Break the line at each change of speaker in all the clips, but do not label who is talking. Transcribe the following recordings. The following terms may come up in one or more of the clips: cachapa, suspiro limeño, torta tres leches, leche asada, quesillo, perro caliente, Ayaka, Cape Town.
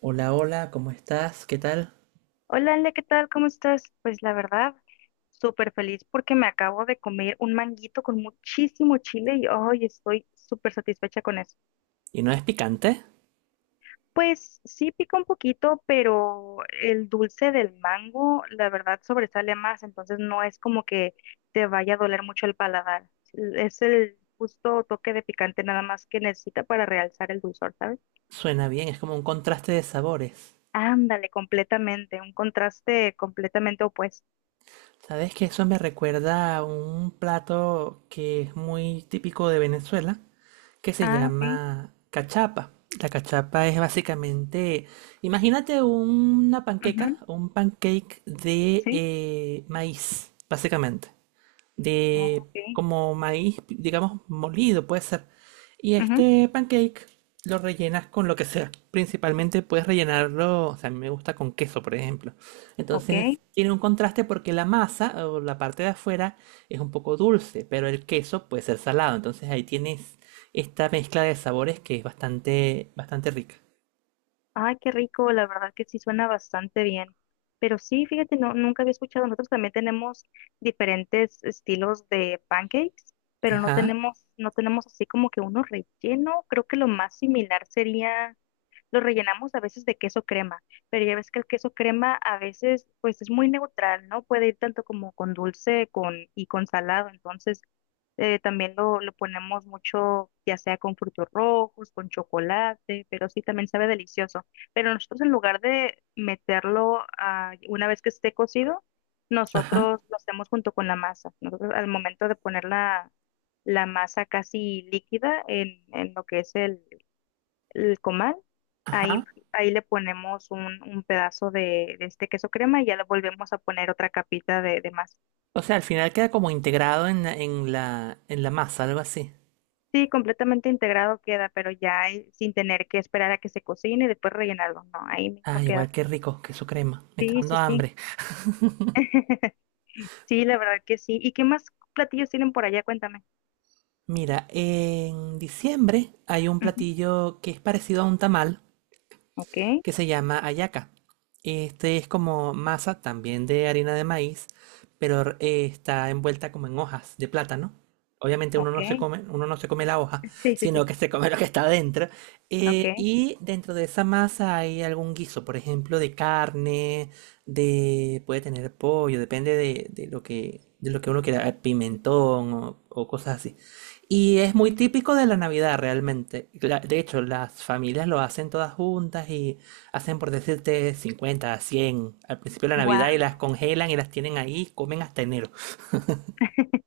Hola, hola, ¿cómo estás? ¿Qué tal?
Hola, Ale, ¿qué tal? ¿Cómo estás? Pues la verdad, súper feliz porque me acabo de comer un manguito con muchísimo chile y hoy estoy súper satisfecha con eso.
¿Y no es picante?
Pues sí pica un poquito, pero el dulce del mango, la verdad, sobresale más, entonces no es como que te vaya a doler mucho el paladar. Es el justo toque de picante nada más que necesita para realzar el dulzor, ¿sabes?
Suena bien, es como un contraste de sabores.
Ándale, completamente, un contraste completamente opuesto.
¿Sabes que eso me recuerda a un plato que es muy típico de Venezuela, que se
Ah, ok.
llama cachapa? La cachapa es básicamente, imagínate una panqueca,
Ujú.
un pancake de
Sí.
maíz, básicamente.
Ah,
De
ok.
como maíz, digamos, molido, puede ser. Y
Ujú.
este pancake lo rellenas con lo que sea. Principalmente puedes rellenarlo, o sea, a mí me gusta con queso, por ejemplo.
Ok.
Entonces tiene un contraste porque la masa o la parte de afuera es un poco dulce, pero el queso puede ser salado. Entonces ahí tienes esta mezcla de sabores que es bastante, bastante rica.
Ay, qué rico, la verdad que sí suena bastante bien. Pero sí, fíjate, no, nunca había escuchado. Nosotros también tenemos diferentes estilos de pancakes, pero no
Ajá,
tenemos, no tenemos así como que uno relleno. Creo que lo más similar sería. Lo rellenamos a veces de queso crema, pero ya ves que el queso crema a veces pues es muy neutral, ¿no? Puede ir tanto como con dulce con, y con salado, entonces también lo ponemos mucho, ya sea con frutos rojos, con chocolate, pero sí también sabe delicioso. Pero nosotros en lugar de meterlo una vez que esté cocido,
ajá,
nosotros lo hacemos junto con la masa. Nosotros al momento de poner la, la masa casi líquida en lo que es el comal. Ahí,
ajá.
ahí le ponemos un pedazo de este queso crema y ya le volvemos a poner otra capita de más.
O sea, al final queda como integrado en la, en la, en la masa, algo así.
Sí, completamente integrado queda, pero ya sin tener que esperar a que se cocine y después rellenarlo. No, ahí mismo
Ah, igual
queda.
qué rico, queso crema. Me está
Sí,
dando
sí, sí.
hambre.
Sí, la verdad que sí. ¿Y qué más platillos tienen por allá? Cuéntame.
Mira, en diciembre hay un
Ujú.
platillo que es parecido a un tamal,
Ok,
que se llama Ayaka. Este es como masa también de harina de maíz, pero está envuelta como en hojas de plátano. Obviamente uno
ok.
no se come, uno no se come la hoja,
Sí, sí, sí.
sino que se come lo que está dentro.
Ok.
Y dentro de esa masa hay algún guiso, por ejemplo, de carne, de puede tener pollo, depende de lo que uno quiera, pimentón o cosas así. Y es muy típico de la Navidad realmente. De hecho, las familias lo hacen todas juntas y hacen por decirte 50 100 al principio de la Navidad y
Guau.
las congelan y las tienen ahí, comen hasta enero.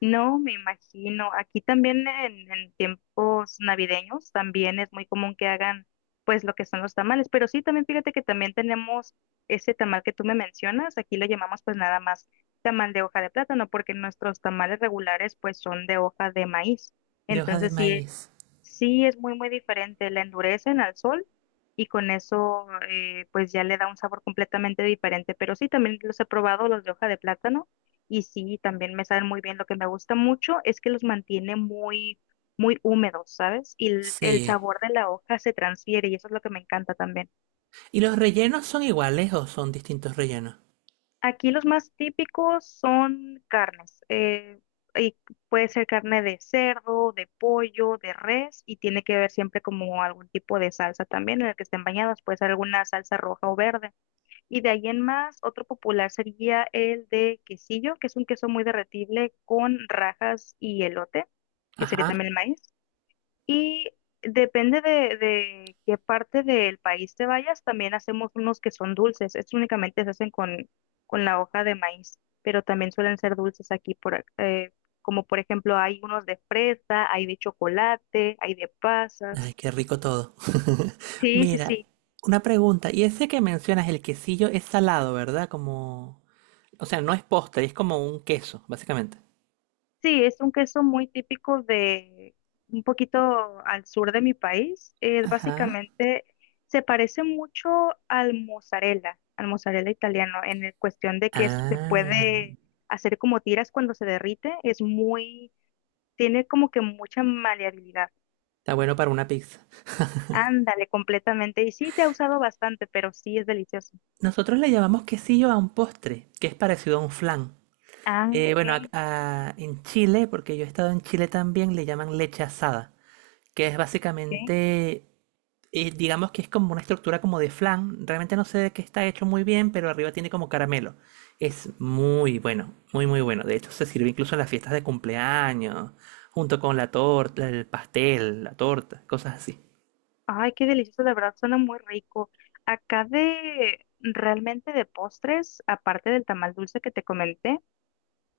No, me imagino. Aquí también en tiempos navideños también es muy común que hagan pues lo que son los tamales, pero sí, también fíjate que también tenemos ese tamal que tú me mencionas, aquí lo llamamos pues nada más tamal de hoja de plátano, porque nuestros tamales regulares pues son de hoja de maíz.
De hoja de
Entonces sí,
maíz.
sí, es muy, muy diferente. La endurecen al sol y con eso, pues ya le da un sabor completamente diferente. Pero sí, también los he probado, los de hoja de plátano, y sí, también me saben muy bien. Lo que me gusta mucho es que los mantiene muy, muy húmedos, ¿sabes? Y el
Sí.
sabor de la hoja se transfiere y eso es lo que me encanta también.
¿Y los rellenos son iguales o son distintos rellenos?
Aquí los más típicos son carnes. Y puede ser carne de cerdo, de pollo, de res, y tiene que ver siempre como algún tipo de salsa también en el que estén bañados. Puede ser alguna salsa roja o verde. Y de ahí en más, otro popular sería el de quesillo, que es un queso muy derretible con rajas y elote, que sería
Ajá.
también el maíz. Y depende de qué parte del país te vayas, también hacemos unos que son dulces. Estos únicamente se hacen con la hoja de maíz, pero también suelen ser dulces aquí por, como por ejemplo hay unos de fresa, hay de chocolate, hay de
Ay,
pasas.
qué rico todo.
Sí, sí,
Mira,
sí.
una pregunta. Y ese que mencionas, el quesillo, es salado, ¿verdad? Como... O sea, no es postre, es como un queso, básicamente.
Sí, es un queso muy típico de un poquito al sur de mi país. Es
Ajá.
básicamente, se parece mucho al mozzarella italiano, en el cuestión de que se
Ah,
puede hacer como tiras cuando se derrite. Es muy, tiene como que mucha maleabilidad.
está bueno para una pizza.
Ándale, completamente. Y sí, se ha usado bastante, pero sí es delicioso.
Nosotros le llamamos quesillo a un postre, que es parecido a un flan.
Ah, ok,
Bueno, en Chile, porque yo he estado en Chile también, le llaman leche asada, que es
ok.
básicamente, digamos que es como una estructura como de flan. Realmente no sé de qué está hecho muy bien, pero arriba tiene como caramelo. Es muy bueno, muy muy bueno. De hecho, se sirve incluso en las fiestas de cumpleaños, junto con la torta, el pastel, la torta, cosas así.
Ay, qué delicioso, de verdad, suena muy rico. Acá de realmente de postres, aparte del tamal dulce que te comenté,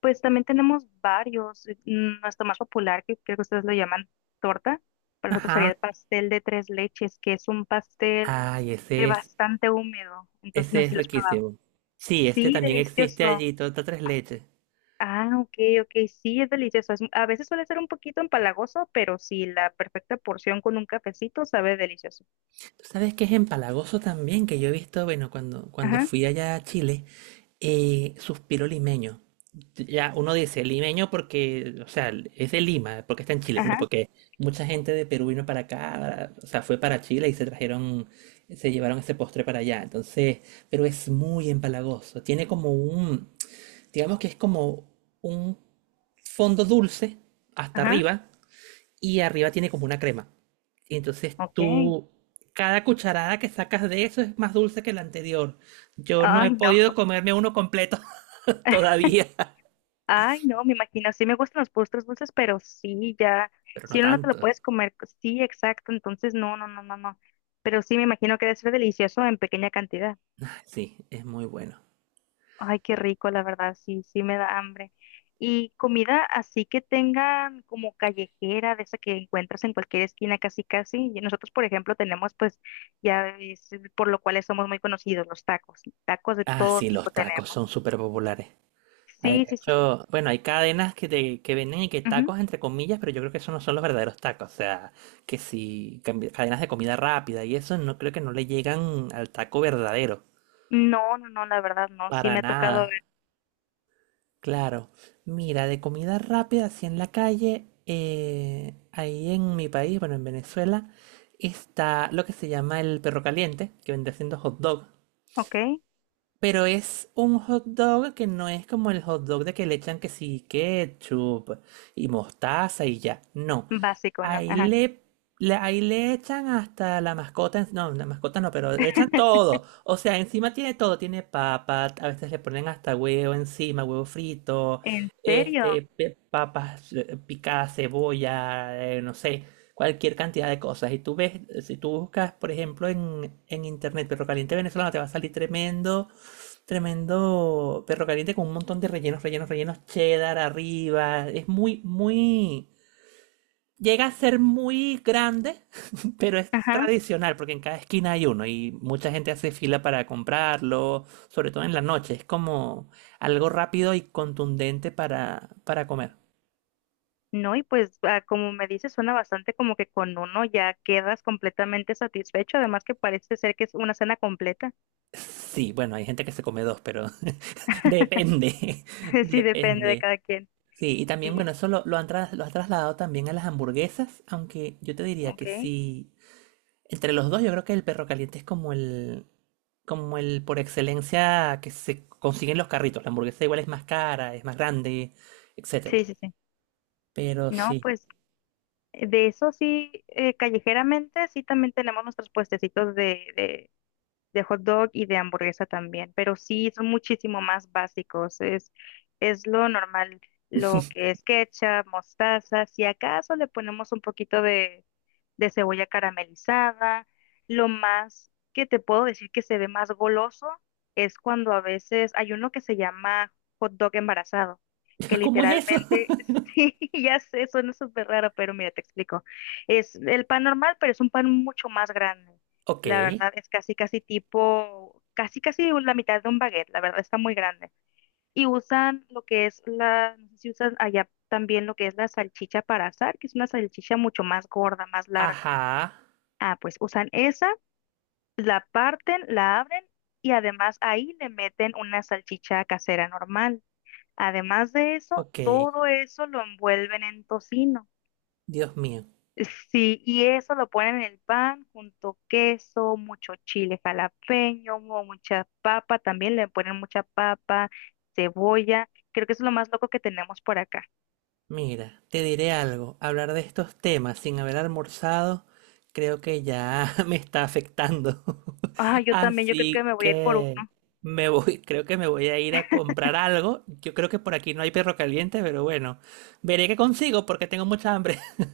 pues también tenemos varios. Nuestro más popular, que creo que ustedes lo llaman torta, para nosotros sería
Ajá.
el pastel de tres leches, que es un pastel
Ay,
bastante húmedo. Entonces,
ese
no sé
es
si lo has probado.
riquísimo. Sí, este
Sí,
también existe
delicioso.
allí, torta tres leches.
Ah, ok, ok, sí, es delicioso. A veces suele ser un poquito empalagoso, pero sí, la perfecta porción con un cafecito sabe delicioso.
Tú sabes que es empalagoso también, que yo he visto, bueno, cuando
Ajá,
fui allá a Chile, suspiro limeño. Ya uno dice limeño porque, o sea, es de Lima, porque está en Chile,
ajá,
no, porque mucha gente de Perú vino para acá, o sea, fue para Chile y se trajeron, se llevaron ese postre para allá. Entonces, pero es muy empalagoso. Tiene como un, digamos que es como un fondo dulce hasta
ajá.
arriba y arriba tiene como una crema. Y entonces
Ok.
tú, cada cucharada que sacas de eso es más dulce que la anterior. Yo no
Ay,
he
no.
podido comerme uno completo todavía,
Ay, no, me imagino. Sí me gustan los postres dulces, pero sí, ya.
pero no
Si uno no te lo
tanto.
puedes comer. Sí, exacto. Entonces, no, no, no, no, no. Pero sí, me imagino que debe ser delicioso en pequeña cantidad.
Ah, sí, es muy bueno.
Ay, qué rico, la verdad. Sí, sí me da hambre. Y comida así que tengan como callejera, de esa que encuentras en cualquier esquina casi casi. Y nosotros, por ejemplo, tenemos pues, ya es por lo cual somos muy conocidos, los tacos. Tacos de
Ah,
todo
sí, los
tipo
tacos son
tenemos.
súper populares. Hay-
Sí,
De
sí, sí.
hecho, bueno, hay cadenas que, que venden y que tacos entre comillas, pero yo creo que esos no son los verdaderos tacos. O sea, que si cadenas de comida rápida y eso, no creo que no le llegan al taco verdadero.
No, no, no, la verdad no. Sí
Para
me ha tocado
nada.
ver,
Claro. Mira, de comida rápida, así en la calle, ahí en mi país, bueno, en Venezuela, está lo que se llama el perro caliente, que vende siendo hot dog.
ok,
Pero es un hot dog que no es como el hot dog de que le echan que sí, ketchup y mostaza y ya. No,
básico, ¿no?
Ahí
Ajá.
le, ahí le echan hasta la mascota, no, la mascota no, pero le echan todo. O sea, encima tiene todo, tiene papas a veces le ponen hasta huevo encima, huevo frito,
¿En serio?
este, papas picadas, cebolla, no sé, cualquier cantidad de cosas. Y tú ves, si tú buscas, por ejemplo, en internet perro caliente venezolano, te va a salir tremendo, tremendo perro caliente con un montón de rellenos, rellenos, rellenos, cheddar arriba. Es muy, llega a ser muy grande, pero es
Ajá.
tradicional, porque en cada esquina hay uno y mucha gente hace fila para comprarlo, sobre todo en la noche. Es como algo rápido y contundente para, comer.
No, y pues como me dices, suena bastante como que con uno ya quedas completamente satisfecho, además que parece ser que es una cena completa.
Sí, bueno, hay gente que se come 2, pero depende,
Sí, depende de
depende.
cada quien.
Sí, y también,
Sí,
bueno, eso lo has trasladado también a las hamburguesas, aunque yo te diría que
ok.
sí. Entre los dos, yo creo que el perro caliente es como el por excelencia que se consiguen los carritos. La hamburguesa igual es más cara, es más grande, etcétera.
Sí, sí, sí.
Pero
No,
sí.
pues de eso sí, callejeramente sí también tenemos nuestros puestecitos de hot dog y de hamburguesa también, pero sí son muchísimo más básicos, es lo normal, lo que es ketchup, mostaza, si acaso le ponemos un poquito de cebolla caramelizada. Lo más que te puedo decir que se ve más goloso es cuando a veces hay uno que se llama hot dog embarazado, que
¿Cómo es eso?
literalmente, sí, ya sé, suena súper raro, pero mira, te explico. Es el pan normal, pero es un pan mucho más grande.
Ok.
La verdad es casi, casi tipo, casi, casi la mitad de un baguette, la verdad está muy grande. Y usan lo que es la, no sé si usan allá también lo que es la salchicha para asar, que es una salchicha mucho más gorda, más larga.
Ajá.
Ah, pues usan esa, la parten, la abren y además ahí le meten una salchicha casera normal. Además de eso,
Ok.
todo eso lo envuelven en tocino.
Dios mío.
Sí, y eso lo ponen en el pan junto queso, mucho chile jalapeño, o mucha papa, también le ponen mucha papa, cebolla. Creo que eso es lo más loco que tenemos por acá.
Mira, te diré algo, hablar de estos temas sin haber almorzado creo que ya me está afectando.
Ah, yo también, yo creo que
Así
me voy a ir por uno.
que me voy, creo que me voy a ir a comprar algo. Yo creo que por aquí no hay perro caliente, pero bueno, veré qué consigo porque tengo mucha hambre.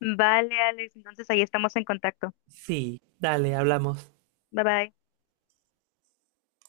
Vale, Alex, entonces ahí estamos en contacto.
Sí, dale, hablamos.
Bye bye.